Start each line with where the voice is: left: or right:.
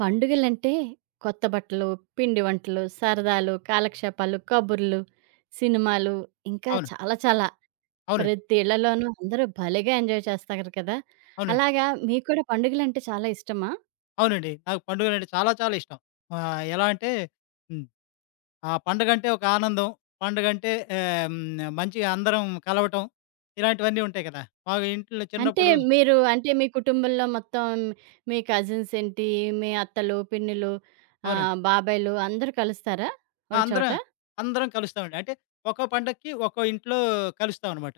right: పండుగలంటే కొత్త బట్టలు, పిండి వంటలు, సరదాలు, కాలక్షేపాలు, కబుర్లు, సినిమాలు ఇంకా
left: అవును.
right: చాలా చాలా.
left: అవునండి.
right: ప్రతి ఇళ్లలోనూ అందరూ భలేగా ఎంజాయ్ చేస్తారు కదా!
left: అవునండి.
right: అలాగా మీకు కూడా పండుగలంటే చాలా ఇష్టమా?
left: అవునండి, నాకు పండుగలంటే చాలా చాలా ఇష్టం. ఎలా అంటే హ్మ్. ఆ పండగంటే ఒక ఆనందం. పండగంటే ఆహ్, హ్మ్. మంచిగా అందరం కలవటం ఇలాంటివన్నీ ఉంటాయి కదా! బాగా ఇంట్లో
right: అంటే
left: చిన్నప్పుడు
right: మీరు అంటే మీ కుటుంబంలో మొత్తం మీ కజిన్స్ ఏంటి, మీ అత్తలు, పిన్నులు,
left: అవునండి.
right: బాబాయిలు అందరూ కలుస్తారా
left: ఆ!
right: ఒక చోట?
left: అందరం కలుస్తామండి. అంటే ఒక్కో పండక్కి ఒక్కో ఇంట్లో కలుస్తామనమాట.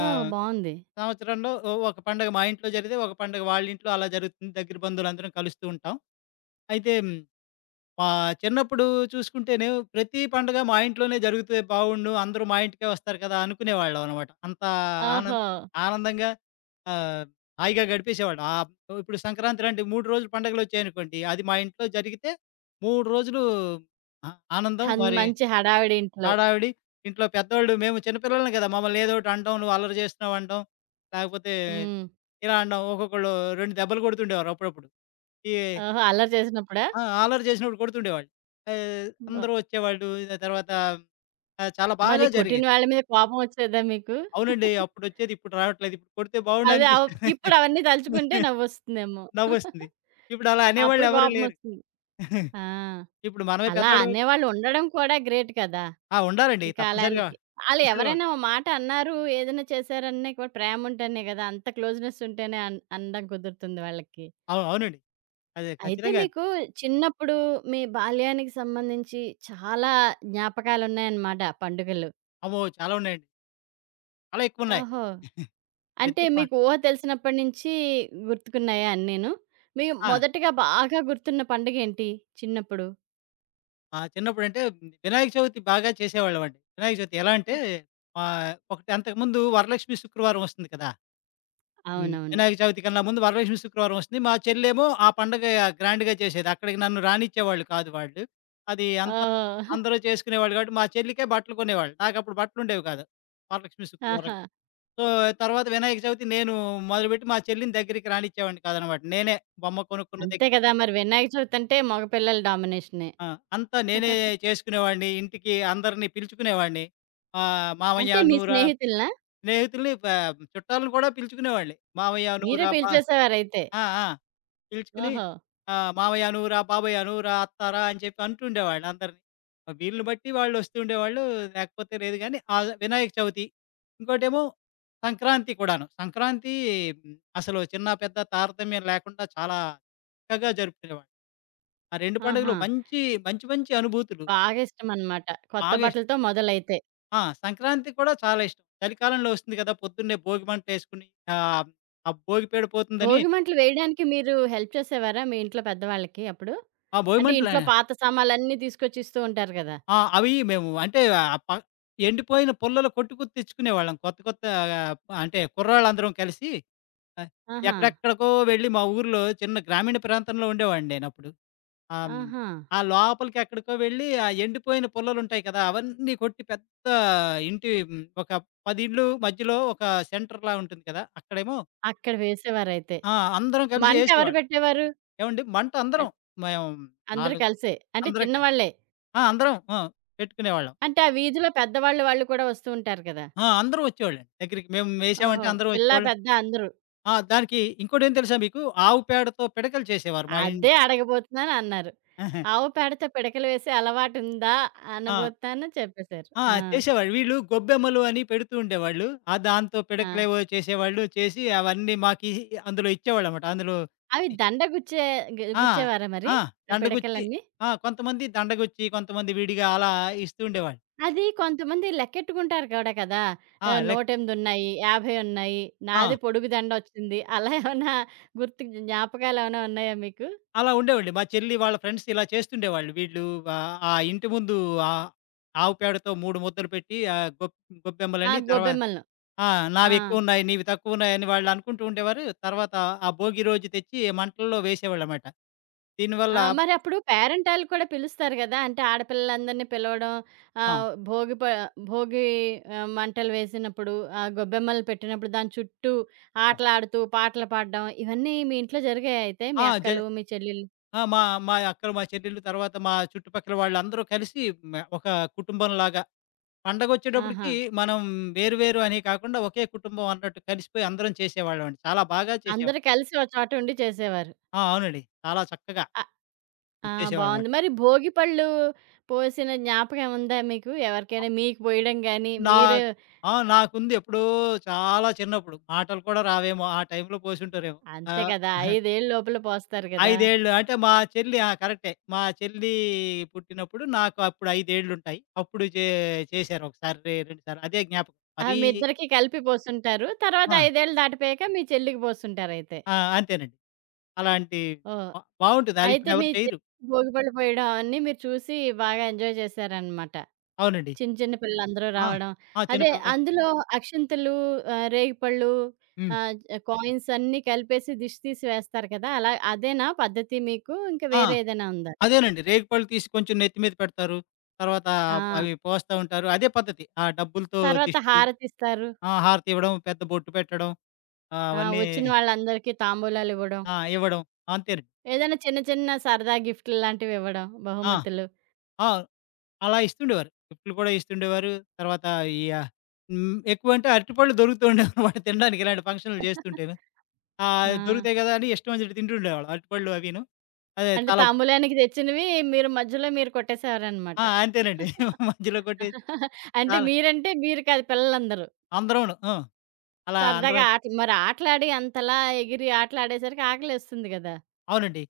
right: ఓహ్!
left: ఆహ్,
right: బావుంది.
left: సంవత్సరంలో ఒక పండగ మా ఇంట్లో జరిగితే, ఒక పండగ వాళ్ళ ఇంట్లో అలా జరుగుతుంది. దగ్గర బంధువులందరం కలుస్తూ ఉంటాం. అయితే మా చిన్నప్పుడు చూసుకుంటేనే ప్రతి పండుగ మా ఇంట్లోనే జరుగుతే బావుండు, అందరూ మా ఇంటికే వస్తారు కదా! అనుకునేవాళ్ళం అనమాట. అంత ఆనంద్
right: ఓహో!
left: ఆనందంగా ఆహ్, హాయిగా గడిపేసేవాళ్ళం. ఇప్పుడు సంక్రాంతి లాంటి 3 రోజులు పండుగలొచ్చాయనుకోండి. అది మా ఇంట్లో జరిగితే 3 రోజులు ఆ! ఆనందం
right: హన్
left: మరి
right: మంచి హడావిడి ఇంట్లో.
left: హడావిడి. ఇంట్లో పెద్దోళ్ళు, మేము చిన్న పిల్లలం కదా! మమ్మల్ని ఏదో ఒకటి అనడం, "నువ్వు అల్లరి చేస్తున్నావు" అనడం. లేకపోతే
right: హ్మ్.
left: ఇలా అనడం. ఒక్కొక్కళ్ళు 2 దెబ్బలు కొడుతుండేవారు అప్పుడప్పుడు. ఈ
right: ఓహో! అల్లరి చేసినప్పుడా?
left: ఆ! అల్లరి చేసినప్పుడు కొడుతుండేవాళ్ళు.
right: బా
left: అందరూ వచ్చేవాళ్ళు. ఇగ తర్వాత చాలా బాగా
right: మరి కొట్టిన
left: జరిగేది.
right: వాళ్ళ మీద కోపం వచ్చేదా మీకు?
left: అవునండి, అప్పుడొచ్చేది ఇప్పుడు రావట్లేదు. ఇప్పుడు కొడితే బావుండు
right: అదే అవ్
left: అనిపిస్తుంది.
right: ఇప్పుడు అవన్నీ తలుచుకుంటే నవ్వొస్తుందేమో.
left: నవ్వొస్తుంది. ఇప్పుడు అలా అనేవాళ్ళు
right: అప్పుడు
left: ఎవరు లేరు.
right: కోపమొస్తుంది. ఆ!
left: ఇప్పుడు మనమే
right: అలా
left: పెద్దోళ్ళం.
right: అనేవాళ్ళు ఉండడం కూడా గ్రేట్ కదా!
left: ఆ! ఉండాలండి,
right: ఈ
left: తప్పనిసరిగా.
right: కాలానికి. ఆళ్ళు
left: తప్పనిసరిగా
right: ఎవరైనా
left: ఉండాలి.
right: ఓ మాట అన్నారు, ఏదైనా చేశారన్నా కూడా ప్రేముంటేనే కదా! అంత క్లోజ్‌నెస్ ఉంటేనే అనడం కుదురుతుంది వాళ్ళకి.
left: అవును. అవునండి. అదే,
right: అయితే
left: ఖచ్చితంగా.
right: మీకు చిన్నప్పుడు మీ బాల్యానికి సంబంధించి చాలా జ్ఞాపకాలున్నాయన్నమాట పండుగలు.
left: అమ్మో! చాలా ఉన్నాయండి. చాలా ఎక్కువున్నాయి.
right: ఓహో! అంటే
left: ప్రతి ప
right: మీకు ఊహ తెలిసినప్పటి నుంచి గుర్తుకున్నాయా అన్నీను? మీ
left: ఆ!
right: మొదటగా బాగా గుర్తున్న పండగేంటి చిన్నప్పుడు?
left: మా చిన్నప్పుడంటే వినాయక చవితి బాగా చేసేవాళ్ళమండి. వినాయక చవితి ఎలా అంటే ఒకటి అంతకుముందు వరలక్ష్మి శుక్రవారం వస్తుంది కదా!
right: అవునవును.
left: వినాయక చవితి కన్నా ముందు వరలక్ష్మి శుక్రవారం వస్తుంది. మా చెల్లేమో ఆ పండగ గ్రాండ్‌గా చేసేది. అక్కడికి నన్ను రానిచ్చేవాళ్ళు కాదు వాళ్ళు. అది అంతా
right: ఓహ్!
left: అందరూ చేసుకునేవాళ్ళు కాబట్టి మా చెల్లికే బట్టలు కొనేవాళ్ళు. నాకప్పుడు బట్టలుండేవి కాదు వరలక్ష్మి శుక్రవారం.
right: ఆహా!
left: సో, తర్వాత వినాయక చవితి నేను మొదలుపెట్టి మా చెల్లిని దగ్గరికి రానిచ్చేవాడిని కాదనమాట. నేనే బొమ్మ కొనుక్కున్న
right: అంతే
left: దగ్గర
right: కదా! మరి వినాయక చవితి అంటే మగ పిల్లల డామినేషనే.
left: ఆ! అంతా నేనే చేసుకునేవాడిని. ఇంటికి అందరిని పిలుచుకునేవాడిని. మామయ్య,
right: అంటే మీ
left: నువ్వు రా,
right: స్నేహితులనా?
left: స్నేహితుల్ని ప చుట్టాలను కూడా పిలుచుకునేవాడిని. మామయ్య నువ్వు
right: మీరే
left: రా పా,
right: పిలిచేసేవారైతే.
left: ఆ! ఆ! పిలుచుకుని
right: ఓహో!
left: మామయ్య నువ్వురా, బాబాయ్య నువ్వురా, అత్తారా అని చెప్పి అంటుండేవాళ్ళు అందరిని. వీళ్ళని బట్టి వాళ్ళు వస్తుండేవాళ్ళు. లేకపోతే లేదు గానీ వినాయక చవితి, ఇంకోటేమో సంక్రాంతి కూడాను. సంక్రాంతి అసలు చిన్న పెద్ద తారతమ్యం లేకుండా చాలా చక్కగా జరుపుకునేవాళ్ళు. ఆ 2 పండుగలు
right: ఆహా!
left: మంచి, మంచి అనుభూతులు.
right: బాగా ఇష్టమనమాట. కొత్త
left: బాగా ఇష్టం.
right: బట్టలతో మొదలైతే.
left: ఆ! సంక్రాంతి కూడా చాలా ఇష్టం. చలికాలంలో వస్తుంది కదా! పొద్దున్నే భోగిమంటలేసుకొని ఆహ్, ఆ ఆ భోగి పేడ పోతుందని
right: భోగి మంటలు వేయడానికి మీరు హెల్ప్ చేసేవారా మీ ఇంట్లో పెద్దవాళ్ళకి అప్పుడు?
left: ఆ
right: అంటే
left: భోగిమంటల
right: ఇంట్లో పాత సామాన్లన్నీ తీసుకొచ్చి ఇస్తూ ఉంటారు కదా!
left: ఆ! అవి మేము అంటే ఆహ్, ప ఎండిపోయిన పుల్లలు కొట్టుకు తెచ్చుకునేవాళ్ళం. కొత్త కొత్త అంటే కుర్రాళ్ళందరం కలిసి ఆహ్,
right: ఆహా!
left: ఎక్కడెక్కడికో వెళ్ళి మా ఊర్లో చిన్న గ్రామీణ ప్రాంతంలో ఉండేవాడిని నేనప్పుడు. ఆహ్, హ్మ్.
right: ఆహా!
left: ఆ లోపలికి ఎక్కడికో వెళ్ళి ఆ ఎండిపోయిన పుల్లలుంటాయి కదా! అవన్నీ కొట్టి పెద్ద ఒక 10 ఇళ్ళు మధ్యలో ఒక సెంటర్‌లా ఉంటుంది కదా! అక్కడేమో
right: అక్కడ వేసేవారైతే.
left: ఆ! అందరం కలిసి
right: మంట ఎవరు
left: ఏసేవాళ్ళం.
right: పెట్టేవారు?
left: ఏవండీ, మంట అందరం,
right: అన్
left: మేము
right: అందరూ
left: 4,
right: కలిసే. అంటే
left: అందరం కలిసి
right: చిన్నవాళ్ళే.
left: ఆ! అందరం ఆ! పెట్టుకునేవాళ్ళం.
right: అంటే ఆ వీధిలో పెద్దవాళ్ళు వాళ్ళు కూడా వస్తూ ఉంటారు కదా!
left: ఆ! అందరూ వచ్చేవాళ్ళండి. దగ్గరికి మేము
right: ఓహో!
left: వేసామంటే అందరూ
right: పిల్లా,
left: వచ్చేవాళ్ళు.
right: పెద్ద అందరూ.
left: ఆ! దానికి ఇంకోటేం తెలుసా మీకు? ఆవు పేడతో పిడకలు చేసేవారు మా ఇం
right: అదే అడగబోతున్నాను అన్నారు. ఆవు పేడతో పిడకలు వేసే అలవాటుందా
left: ఆ!
right: అనబోతున్నాను చెప్పేసారు.
left: ఆ!
right: ఆ!
left: చేసేవాళ్ళు. వీళ్ళు గొబ్బెమ్మలు అని పెడుతూ ఉండేవాళ్ళు. ఆ దాంతో
right: ఆ!
left: పిడకలేవో చేసేవాళ్ళు. చేసి అవన్నీ మాకి అందులో ఇచ్చేవాళ్ళన్నమాట. అందులో
right: అవి దండ గుచ్చే గు
left: ఆ!
right: గుచ్చేవారా మరి?
left: ఆ!
right: ఆ
left: దండగుచ్చి,
right: పిడకలన్నీ?
left: ఆ! కొంతమంది దండగుచ్చి, కొంతమంది విడిగా అలా ఇస్తూ ఉండేవాళ్ళు.
right: అది కొంతమంది లెక్కెట్టుకుంటారు కూడా కదా!
left: ఆ! లైక్,
right: 108 ఉన్నాయి, 50 ఉన్నాయి,
left: ఆ!
right: నాది పొడుగు దండొచ్చింది. అలా ఏమన్నా గుర్తు జ్ఞాపకాలేమైనా ఉన్నాయా మీకు?
left: అలా ఉండేవండి. మా చెల్లి వాళ్ళ ఫ్రెండ్స్ ఇలా చేస్తుండేవాళ్ళు. వీళ్ళు ఆ ఇంటి ముందు ఆహ్, ఆవు పేడతో 3 ముద్దలు పెట్టి, ఆహ్, గొబ్
right: ఆ!
left: గొబ్బెమ్మలని
right: గోబెమ్మలను.
left: ఆ!
right: ఆ!
left: నావెక్కువున్నాయి, నీవి తక్కువున్నాయని వాళ్ళు అనుకుంటూ ఉండేవారు. తర్వాత ఆ భోగి రోజు తెచ్చి మంటల్లో వేసేవాళ్ళనమాట. దీనివల్ల
right: ఆ! మరప్పుడు పేరంటాలు కూడా పిలుస్తారు గదా! అంటే ఆడపిల్లలందరిని పిలవడం,
left: ఆ!
right: ఆహ్, భోగి ప భోగి మంటలు వేసినప్పుడు, ఆ గొబ్బెమ్మలు పెట్టినప్పుడు దాని చుట్టూ
left: ఆ!
right: ఆటలాడుతూ, పాటలు పాడడం ఇవన్నీ మీ ఇంట్లో జరిగాయా అయితే? మీ
left: ఆ! జ
right: అక్కలు, మీ చెల్లెలు
left: ఆ! మా మా అక్కలు, మా చెల్లెళ్ళు, తర్వాత మా చుట్టుపక్కల వాళ్ళందరూ కలిసి ఒక కుటుంబంలాగా
right: ఆహా!
left: పండగొచ్చేటప్పటికి మనం వేరు వేరు అని కాకుండా ఒకే కుటుంబం అన్నట్టు కలిసిపోయి అందరం చేసేవాళ్ళమండి. చాలా బాగా
right: అందరూ
left: చేసేవాళ్ళం.
right: కలిసి ఒక చోట ఉండి చేసేవారు.
left: ఆ! అవునండి, చాలా చక్కగా
right: ఆ!
left: చేసేవాడనమాట.
right: బావుంది. మరి భోగి పళ్ళు పోసిన జ్ఞాపకం ఉందా మీకు? ఎవరికైనా
left: ఆహ్,
right: మీకు పోయడం గాని,
left: నా
right: మీరు
left: ఆ! నాకుంది ఎప్పుడో చాలా చిన్నప్పుడు. మాటలు కూడా రావేమో, ఆ టైంలో పోసుంటారేమో.
right: అంతే
left: ఆహ్,
right: కదా! 5 ఏళ్ళు లోపల పోస్తారు కదా!
left: 5 ఏళ్ళు అంటే మా చెల్లి ఆ! కరెక్టే. మా చెల్లి పుట్టినప్పుడు నాకు అప్పుడు 5 ఏళ్లుంటాయి. అప్పుడు చేశారు ఒకసారి, 2 సార్లు అదే జ్ఞాపకం.
right: ఆ!
left: మరీ
right: మీ ఇద్దరికీ కలిపి పోసుంటారు. తర్వాత
left: ఆ!
right: 5 ఏళ్ళు దాటిపోయాక మీ చెల్లికి పోసుంటారయితే.
left: ఆ! అంతేనండి. అలాంటి
right: ఓహ్!
left: బా బావుంటది. అది
right: అయితే
left: ఇప్పుడు
right: మీ
left: ఎవరు చేయరు.
right: చెల్లికి భోగి పళ్ళు పోయడం అవన్నీ మీరు చూసి బాగా ఎంజాయ్ చేశారనమాట.
left: అవునండి.
right: చిన్న చిన్న పిల్లలందరూ
left: ఆ!
right: రావడం.
left: ఆ!
right: అదే
left: చిన్నపిల్లలు.
right: అందులో అక్షింతలు, రేగిపళ్ళు,
left: హ్మ్.
right: ఆహ్, కాయిన్స్ అన్నీ కలిపేసి దిష్టి తీసి వేస్తారు కదా! అలా అదేనా పద్ధతి మీకు? ఇంకా
left: ఆ!
right: వేరే ఏదైనా ఉందా?
left: అదేనండి, రేగిపళ్ళు తీసి కొంచెం నెత్తి మీద పెడతారు. తర్వాత
right: ఆ!
left: అవి పోస్తా ఉంటారు. అదే పద్ధతి. ఆ డబ్బులతో
right: తర్వాత
left: దిష్టి తీయడం,
right: హారతిస్తారు.
left: ఆ! హారతి ఇవ్వడం, పెద్ద బొట్టు పెట్టడం,
right: ఆ!
left: అవన్నీ,
right: వచ్చిన వాళ్ళందరికీ తాంబూలాలివ్వడం.
left: ఆ! ఇవ్వడం. అంతేనండి.
right: ఏదైనా చిన్న చిన్న సరదా గిఫ్టులు లాంటివివ్వడం,
left: ఆ!
right: బహుమతులు.
left: ఆ! అలా ఇస్తుండేవారు. గిఫ్టులు కూడా ఇస్తుండేవారు. తర్వాత ఈ ఆహ్, హ్మ్. ఎక్కువంటే అరటిపళ్ళు దొరుకుతూ ఉండేవన్నమాట తినడానికి, ఇలాంటి ఫంక్షన్‌లు చేస్తుంటేను.
right: ఆ!
left: దొరుకుతాయి కదా! అని ఇష్టం వచ్చినట్టు తింటుండేవాళ్ళం. అరటిపళ్ళు అవీను. అదే
right: అంటే
left: చాలా
right: తాంబూలానికి తెచ్చినవి మీరు మధ్యలో కొట్టేసేవారనమాట.
left: ఆ! అంతేనండి. మధ్యలో కొట్టేసి
right: అంటే
left: చాలా
right: మీరంటే కాదు పిల్లలందరూ.
left: అందరూను. ఆ! అలా
right: సరదాగా
left: అందరం.
right: ఆట మరి ఆటలాడి అంతలా ఎగిరి ఆటలాడేసరికి ఆకలేస్తుంది గదా!
left: అవునండి.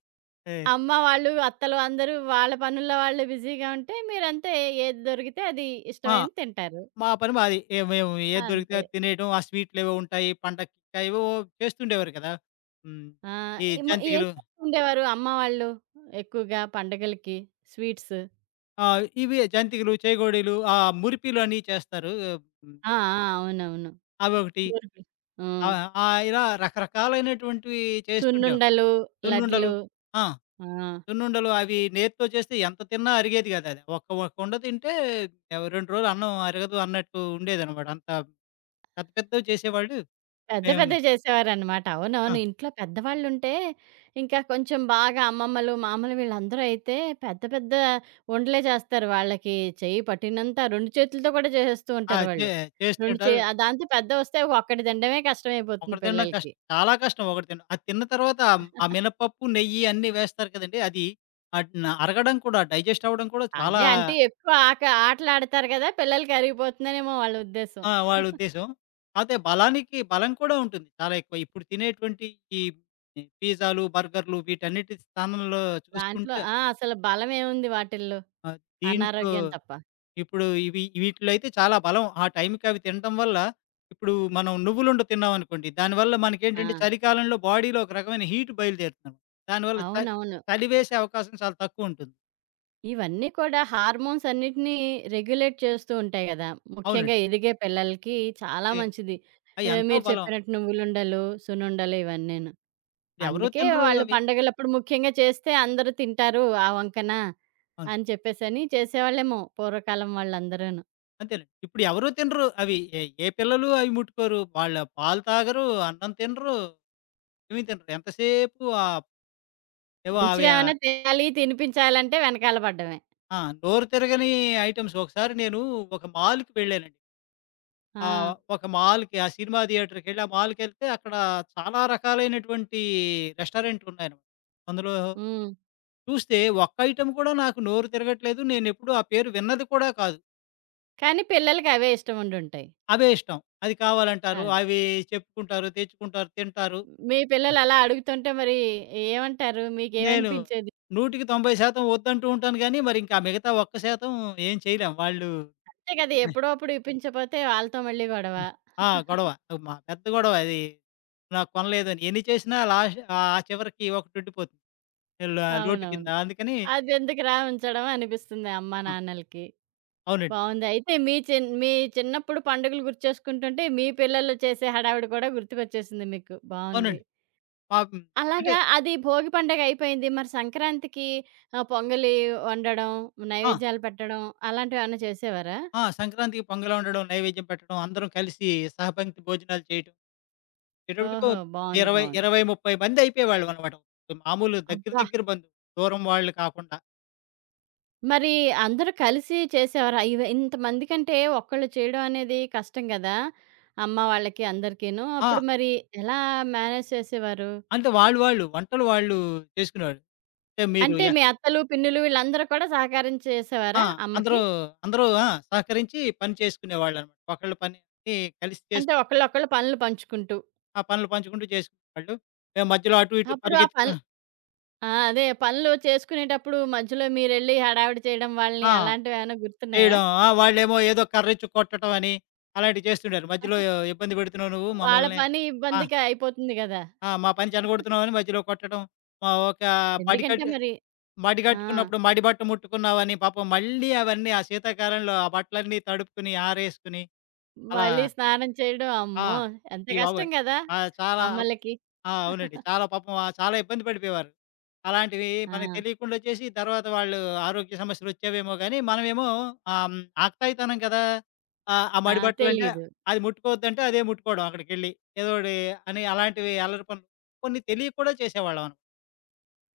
left: ఏ
right: అమ్మ వాళ్ళు, అత్తలు అందరూ వాళ్ళ పనుల్లో వాళ్ళు బిజీగా ఉంటే మీరంతే ఏది దొరికితే అది
left: ఆ!
right: ఇష్టమైంది తింటారు.
left: మా పని మాది. మేము ఏది దొరికితే
right: అంతే.
left: అది తినేయటం. ఆ స్వీట్‌లేవో ఉంటాయి. పండక్కింకా ఏవేవో చేస్తుండేవారు కదా! హ్మ్.
right: ఆ!
left: ఈ
right: ఏమో ఏం
left: జంతికలు,
right: చేస్తూ ఉండేవారు అమ్మ వాళ్ళు ఎక్కువగా పండగలకి స్వీట్స్?
left: ఆ! ఇవి జంతికలు, చేగోడీలు, మురిపిలు అని చేస్తారు. హ్మ్.
right: ఆ! ఆ! అవునవును.
left: అవొకటి.
right: మురుకులు. హ్మ్.
left: ఆహ్, ఆహ్, ఇలా రకరకాలైనటువంటివి చేస్తుండేవారు.
right: సున్నుండలు, లడ్లు.
left: సున్నుండలు. ఆ!
right: ఆ!
left: సున్నుండలు అవి నేతితో చేస్తే ఎంత తిన్నా అరిగేది కాదది. ఒక ఉండ తింటే 2 రోజులు అన్నం అరగదు అన్నట్టు ఉండేదనమాట. అంత పెద్ద పెద్దవి చేసేవాళ్ళు.
right: పెద్ద
left: మేము
right: పెద్దవి చేసేవారనమాట.
left: ఆ!
right: అవునవును. ఇంట్లో పెద్దవాళ్ళుంటే, ఇంకా కొంచెం బాగా అమ్మమ్మలు, మామలు వీళ్ళందరూ అయితే పెద్ద పెద్ద ఉండలే చేస్తారు. వాళ్ళకి చెయ్యి పట్టినంత 2 చేతులతో కూడా చేసేస్తూ
left: ఆ!
right: ఉంటారు వాళ్ళు. 2 చే
left: చేస్తుంటారు.
right: ఆ దాంతో పెద్దవొస్తే ఒక్కటి తినడమే కష్టమైపోతుంది
left: ఒకటి తినడం
right: పిల్లలకి.
left: కష్టం. చాలా కష్టం ఒకటి తినడం. అది తిన్న తర్వాత ఆ ఆ మినపప్పు, నెయ్యి అన్నీ వేస్తారు కదండీ! అది అట్నా అరగడం కూడా, డైజెస్ట్ అవ్వడం కూడా
right: అదే
left: చాలా
right: అంటే ఎక్కువ ఆక ఆటలాడతారు కదా! పిల్లలకి అరిగిపోతుందనేమో వాళ్ళ ఉద్దేశం.
left: ఆ! వాళ్ళ ఉద్దేశ్యం. కాపోతే బలానికి బలం కూడా ఉంటుంది చాలా ఎక్కువ. ఇప్పుడు తినేటువంటి ఈ పిజ్జాలు, బర్గర్‌లు వీటన్నిటి స్థానంలో
right: దాంట్లో
left: చూసుకుంటే
right: ఆ! అసలు బలమేముంది వాటిల్లో?
left: దీంట్లో
right: అనారోగ్యం తప్ప.
left: ఇప్పుడు ఇవి వీటిలో అయితే చాలా బలం. ఆ టైంకి అవి తినటం వల్ల ఇప్పుడు మనం నువ్వులుండ తిన్నామనుకోండి, దానివల్ల
right: ఆ!
left: మనకేంటంటే చలికాలంలో బాడీలో ఒక రకమైన హీట్ బయలుదేరుతుందనమాట. దానివల్ల
right: అవునవును.
left: చలి వేసే అవకాశం చాలా తక్కువుంటుంది.
right: ఇవన్నీ కూడా హార్మోన్స్ అన్నిటిని రెగ్యులేట్ చేస్తూ ఉంటాయి గదా! ముఖ్యంగా
left: అవునండి.
right: ఎదిగే పిల్లలకి చాలా
left: తి
right: మంచిది.
left: అయి ఎంతో
right: మీరు
left: బలం.
right: చెప్పినట్టు నువ్వులుండలు, సునుండలు ఇవన్నీను.
left: ఎవరు
right: అందుకే
left: తినరు
right: వాళ్ళు
left: అవి.
right: పండగలప్పుడు ముఖ్యంగా చేస్తే అందరూ తింటారు ఆ వంకన
left: అవును.
right: అని చెప్పేసని చేసేవాళ్ళేమో పూర్వకాలం వాళ్ళందరూను.
left: అంతేనండి. ఇప్పుడు ఎవరు తినరు అవి. ఏ ఏ పిల్లలు అవి ముట్టుకోరు. వాళ్ళ పాలు తాగరు, అన్నం తినరు, ఏమి తినరు. ఎంతసేపు ఏవో అవి ఆ!
right: మంచివేమైనా తినాలి, తినిపించాలంటే వెనకాల పడ్డమే.
left: ఆ, నోరు తిరగని ఐటెమ్స్. ఒకసారి నేను ఒక మాల్‌కి వెళ్ళానండి.
right: ఆ!
left: ఆ! ఒక మాల్‌కి, ఆ సినిమా థియేటర్‌కెళ్ళి, ఆ మాల్‌కెళ్తే అక్కడ చాలా రకాలైనటువంటి రెస్టారెంట్లున్నాయనమాట. అందులో
right: హ్మ్.
left: చూస్తే ఒక్క ఐటెమ్ కూడా నాకు నోరు తిరగట్లేదు. నేనెప్పుడూ ఆ పేరు విన్నది కూడా కాదు.
right: కానీ పిల్లలకి అవే ఇష్టముండుంటాయి.
left: అవే ఇష్టం. అది కావాలంటారు.
right: అది.
left: అవి చెప్పుకుంటారు, తెచ్చుకుంటారు, తింటారు.
right: మీ పిల్లలు అలా అడుగుతుంటే మరి ఏమంటారు?
left: నేను
right: మీకేమనిపించేది?
left: 100కి 90% వద్దంటూ ఉంటాను గానీ, మరింకా మిగతా ఒక్క శాతం ఏం చేయలేం. వాళ్ళు
right: అంతే కదా! ఎప్పుడో అప్పుడు ఇప్పించపోతే వాళ్ళతో మళ్ళీ గొడవ.
left: ఆ! గొడవ. మా పెద్ద గొడవ అది. నాకు కొనలేదని. ఎన్ని చేసినా లాస్ట్, ఆ చివరికి ఒకటుండిపోతుంది. ఇలా లోటు కింద.
right: అవునవును.
left: అందుకని
right: అదెందుకురా ఉంచడం అనిపిస్తుంది అమ్మా,
left: ఆ!
right: నాన్నలకి.
left: అవునండి.
right: బావుంది. అయితే మీ చిన్నప్పుడు పండుగలు గుర్తుచేసుకుంటుంటే, మీ పిల్లలు చేసే హడావిడి కూడా గుర్తుకొచ్చేసింది మీకు. బావుంది.
left: అవునండి. పాపం. అంటే
right: అలాగా అది భోగి పండగ అయిపోయింది. మరి సంక్రాంతికి పొంగలి వండడం,
left: ఆ!
right: నైవేద్యాలు పెట్టడం అలాంటివేమన్నా చేసేవారా?
left: ఆ! సంక్రాంతికి పొంగల్ వండడం, నైవేద్యం పెట్టడం, అందరం కలిసి సహపంక్తి భోజనాలు చేయటం. వచ్చేటప్పటికి
right: ఓహో! బావుంది. బావుంది.
left: 20, 30 మంది అయిపోయేవాళ్ళమనమాట. మామూలు దగ్గర
right: అబ్బా!
left: దగ్గర బంధువులు. దూరం వాళ్ళు కాకుండా.
right: మరి అందరూ కలిసి చేసేవారా? ఇవి ఇంతమందికంటే ఒక్కళ్ళు చేయడం అనేది కష్టం గదా! అమ్మ వాళ్ళకి అందరికీను.
left: ఆ!
right: అప్పుడు మరి ఎలా మేనేజ్ చేసేవారు?
left: అంటే వాళ్ళు వాళ్ళు వంటలు వాళ్ళు చేసుకునేవాళ్ళు. అంటే మీరు
right: అంటే
left: య
right: మీ అత్తలు, పిన్నులు వీళ్ళందరూ కూడా సహకారం
left: ఆ!
right: చేసేవారా అమ్మకి?
left: అందరూ అందరూ ఆ! సహకరించి పని చేసుకునేవాళ్ళనమాట. ఒకళ్ళ పని కలిసి
right: అంటే
left: చేసుకుని
right: ఒకళ్ళొకళ్ళు పనులు పంచుకుంటూ.
left: ఆ పనులు పంచుకుంటూ చేసుకునేవాళ్ళు. మేము మధ్యలో అటు ఇటు
right: అప్పుడు ఆ
left: పరిగెత్తుకు
right: పనులు ఆ! అదే పనులు చేసుకునేటప్పుడు మధ్యలో మీరెళ్లి హడావిడి చేయడం వాళ్ళని
left: ఆ!
right: అలాంటివేమైనా గుర్తున్నాయా?
left: చేయడం. ఆ! వాళ్ళేమో ఏదో కర్రిచ్చి కొట్టటం అని, అలాంటివి చేస్తుండారు. మధ్యలో ఇబ్బంది పెడుతున్నావు నువ్వు
right: వాళ్ళ
left: మమ్మల్ని.
right: పని
left: ఆ!
right: ఇబ్బందిగా అయిపోతుంది గదా!
left: ఆ! మా పని చెడగొడుతున్నావని మధ్యలో కొట్టడం. మా ఒక మడి
right: ఎందుకంటే
left: కట్టు
right: మరి
left: మడి
right: ఆ!
left: కట్టుకున్నప్పుడు మడి బట్ట ముట్టుకున్నావని పాపం మళ్ళీ అవన్నీ ఆ శీతాకాలంలో ఆ బట్టలన్నీ తడుపుకొని, ఆరేసుకొని అలా
right: మళ్ళీ స్నానం చేయడం
left: ఆ!
right: అమ్మో! ఎంత
left: అయ్య బాబోయ్!
right: కష్టం గదా!
left: ఆ! చాలా
right: అమ్మలకి.
left: ఆ! అవునండి. చాలా పాపం చాలా ఇబ్బంది పడిపోయేవారు. అలాంటివి
right: ఆ!
left: మనకు తెలియకుండా చేసి తర్వాత వాళ్ళు ఆరోగ్య సమస్యలొచ్చేవేమో గానీ, మనమేమో ఆహ్, హ్మ్, ఆక్తాయితనం కదా! ఆ
right: ఆ!
left: మడి బట్టలంటే
right: తెలీదు.
left: అది ముట్టుకోవద్దంటే అదే ముట్టుకోవడం అక్కడికెళ్ళి. ఏదోటి అని అలాంటివి అల్లరి పనులు కొన్ని తెలియక కూడా చేసేవాళ్ళం అన్నమాట.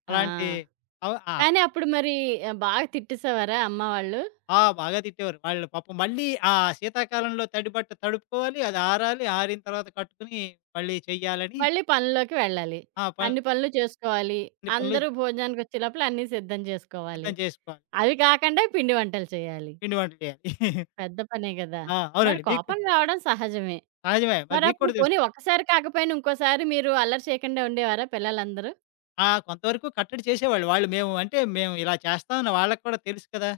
right: ఆ!
left: అలాంటి అవ్ ఆ!
right: కానీ అప్పుడు మరి బాగా తిట్టేసేవారా అమ్మ వాళ్ళు?
left: ఆ! బాగా తిట్టేవారు. వాళ్ళు పాపం మళ్ళీ ఆ శీతాకాలంలో తడి బట్ట తడుపుకోవాలి, అది ఆరాలి, ఆరిన తర్వాత కట్టుకొని మళ్ళీ చెయ్యాలని
right: మళ్ళీ పనుల్లోకి వెళ్ళాలి.
left: ఆ! పనులు.
right: అన్ని పనులు చేసుకోవాలి.
left: అన్ని పనులు
right: అందరూ భోజనానికొచ్చే లోపల అన్నీ సిద్ధం చేసుకోవాలి.
left: సిద్ధం చేసుకోవాలి.
right: అవి కాకుండా పిండి వంటలు చేయాలి.
left: పిండి వంటలు చేయాలి.
right: పెద్ద పనే గదా!
left: ఆ!
right: మరి
left: అవునండి. మీకు
right: కోపం రావడం సహజమే.
left: సహజమే. మరి మీకు
right: మరప్పుడు
left: కూడా తెలుసు.
right: పోనీ ఒక్కసారి కాకపోయినా ఇంకోసారి మీరు అల్లరి చేయకుండా ఉండేవారా పిల్లలందరూ?
left: ఆ! కొంతవరకు కట్టడి చేసేవాళ్ళు. వాళ్ళు, మేము అంటే మేము ఇలా చేస్తామని వాళ్ళకి కూడా తెలుసు కదా!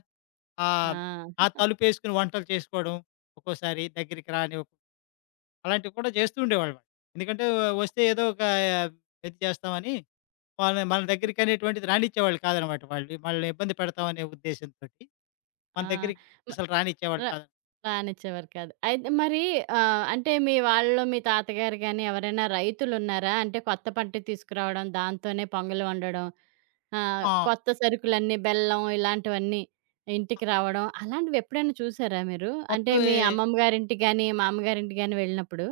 left: ఆహ్,
right: ఆ!
left: ఆ తలుపేసుకొని వంటలు చేసుకోవడం, ఒక్కోసారి దగ్గరికి రానివ్వకుండా అలాంటివి కూడా చేస్తూ ఉండేవాళ్ళు. ఎందుకంటే వస్తే ఏదో ఒక ఇది చేస్తామని వాళ్ళని మన దగ్గరికి అనేటువంటిది రానిచ్చేవాళ్ళు కాదనమాట వాళ్ళు. వాళ్ళని ఇబ్బంది పెడతామనే ఉద్దేశ్యంతోటి మన
right: ఆ!
left: దగ్గరికి అసలు
right: ర
left: రానిచ్చేవాళ్ళు కాదు.
right: రానిచ్చేవారు కాదు. అయితే మరి అంటే మీ వాళ్ళలో మీ తాతగారు గాని ఎవరైనా రైతులున్నారా? అంటే కొత్త పంట తీసుకురావడం, దాంతోనే పొంగలు వండడం,
left: ఆ!
right: కొత్త సరుకులన్నీ బెల్లం ఇలాంటివన్నీ ఇంటికి రావడం, అలాంటివి ఎప్పుడైనా చూసారా మీరు? అంటే
left: కొత్తవి
right: మీ అమ్మమ్మ గారింటికి గాని, మామగారింటికి గాని వెళ్ళినప్పుడు?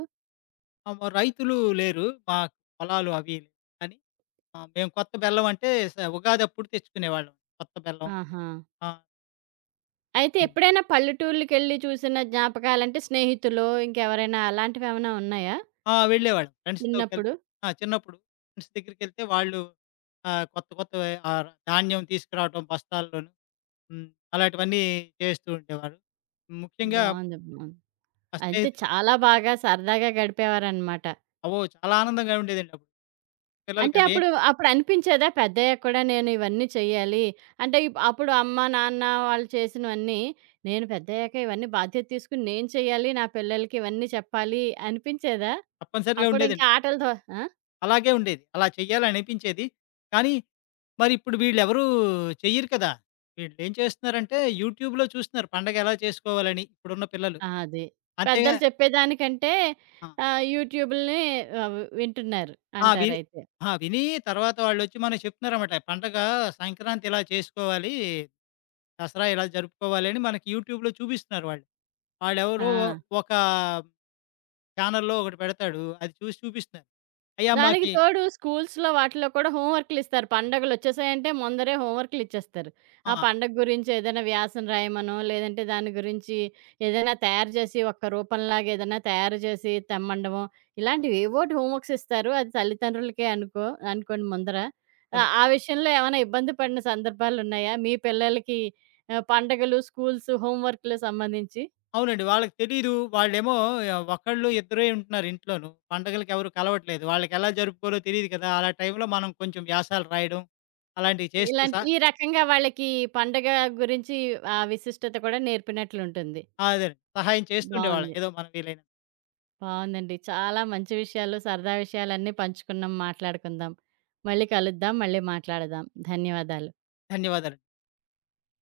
left: రైతులు లేరు. మాకు పొలాలు అవి కానీ ఆ! మేము కొత్త బెల్లం అంటే ఉగాదప్పుడు తెచ్చుకునేవాళ్ళం. కొత్త బెల్లం.
right: ఆహా!
left: ఆ!
right: అయితే
left: హ్మ్.
right: ఎప్పుడైనా పల్లెటూర్లకెళ్ళి చూసిన జ్ఞాపకాలంటే స్నేహితులో ఇంకెవరైనా అలాంటివేమైనా ఉన్నాయా?
left: ఆ! వెళ్ళేవాళ్ళం ఫ్రెండ్స్‌తో కలిసి.
right: చిన్నప్పుడు?
left: ఆ! చిన్నప్పుడు ఫ్రెండ్స్ దగ్గరికెళ్తే వాళ్ళు కొత్త కొత్తవి ధాన్యం తీసుకురావటం బస్తాల్లోను. హ్మ్. అలాంటివన్నీ చేస్తూ ఉండేవారు. ముఖ్యంగా
right: బావుంది. బావుంది.
left: మా
right: అయితే
left: స్నేహితుడు
right: చాలా బాగా సరదాగా గడిపేవారనమాట.
left: అబ్బో! చాలా ఆనందంగా ఉండేదండి అప్పుడు. పిల్లలకి
right: అంటే
left: అవేం
right: అప్పుడనిపించేదా పెద్దయ్యాక కూడా నేను ఇవన్నీ చెయ్యాలి. అంటే అప్పుడు అమ్మ, నాన్న వాళ్ళు చేసినవన్నీ నేను పెద్దయ్యాక ఇవన్నీ బాధ్యత తీసుకొని నేను చెయ్యాలి. నా పిల్లలకి ఇవన్నీ చెప్పాలి అనిపించేదా?
left: తప్పనిసరిగా
right: అప్పుడింకా
left: ఉండేదండి.
right: ఆటలతో ఆ!
left: అలాగే ఉండేది. అలా చేయాలనిపించేది. కానీ, మరిప్పుడు వీళ్ళెవరూ చెయ్యరు కదా! వీళ్ళేం చేస్తున్నారంటే, యూట్యూబ్‌లో చూస్తున్నారు పండగ ఎలా చేసుకోవాలని ఇప్పుడున్న పిల్లలు.
right: ఆ! అది.
left: అంతేగా.
right: పెద్దలు చెప్పేదానికంటే
left: ఆ!
right: యూట్యూబుల్ని వింటున్నారు
left: ఆ! వి
right: అంటారైతే.
left: ఆ! విని తర్వాత వాళ్ళొచ్చి మనకు చెప్తున్నారన్నమాట. పండగ సంక్రాంతి ఇలా చేసుకోవాలి, దసరా ఇలా జరుపుకోవాలి అని మనకి యూట్యూబ్‌లో చూపిస్తున్నారు వాళ్ళు.
right: ఆ!
left: వాడెవరో ఒక ఛానెల్‌లో ఒకటి పెడతాడు. అది చూసి చూపిస్తున్నారు. అయ్యా!
right: దానికి
left: మాకి
right: తోడు స్కూల్స్‌లో వాటిలో కూడా హోంవర్క్‌లిస్తారు. పండగలొచ్చేసాయంటే ముందరే హోంవర్క్‌లిచ్చేస్తారు. ఆ
left: ఆ!
right: పండగ గురించి ఏదైనా వ్యాసం రాయమనో, లేదంటే దాని గురించి ఏదైనా తయారు చేసి ఒక రూపంలాగా ఏదైనా తయారు చేసి తెమ్మండమో, ఇలాంటివి ఏవోటి హోంవర్క్స్ ఇస్తారు. అది తల్లిదండ్రులకే అనుకోండి ముందర. ఆ విషయంలో ఏమైనా ఇబ్బంది పడిన సందర్భాలున్నాయా? మీ పిల్లలకి పండగలు, స్కూల్స్, హోంవర్క్‌లు సంబంధించి?
left: అవునండి. వాళ్ళకి తెలీదు. వాళ్ళేమో ఒకళ్ళు ఇద్దరే ఉంటున్నారు ఇంట్లోను. పండగలకి ఎవరు కలవట్లేదు. వాళ్ళకెలా జరుపుకోవాలో తెలీదు కదా! అలాంటి టైంలో మనం కొంచెం వ్యాసాలు రాయడం, అలాంటివి చేస్తూ
right: ఇలాంటి ఈ రకంగా వాళ్ళకి పండగ గురించి ఆ విశిష్టత కూడా నేర్పినట్లుంటుంది.
left: ఆ! అదేనండి. సహాయం చేస్తుండేవాళ్ళం.
right: బావుంది.
left: ఏదో మనం వీలైనంత.
right: బావుందండి. చాలా మంచి విషయాలు, సరదా విషయాలన్నీ పంచుకున్నాం, మాట్లాడుకుందాం. మళ్ళీ కలుద్దాం. మళ్ళీ మాట్లాడదాం. ధన్యవాదాలు.
left: ధన్యవాదాలండి.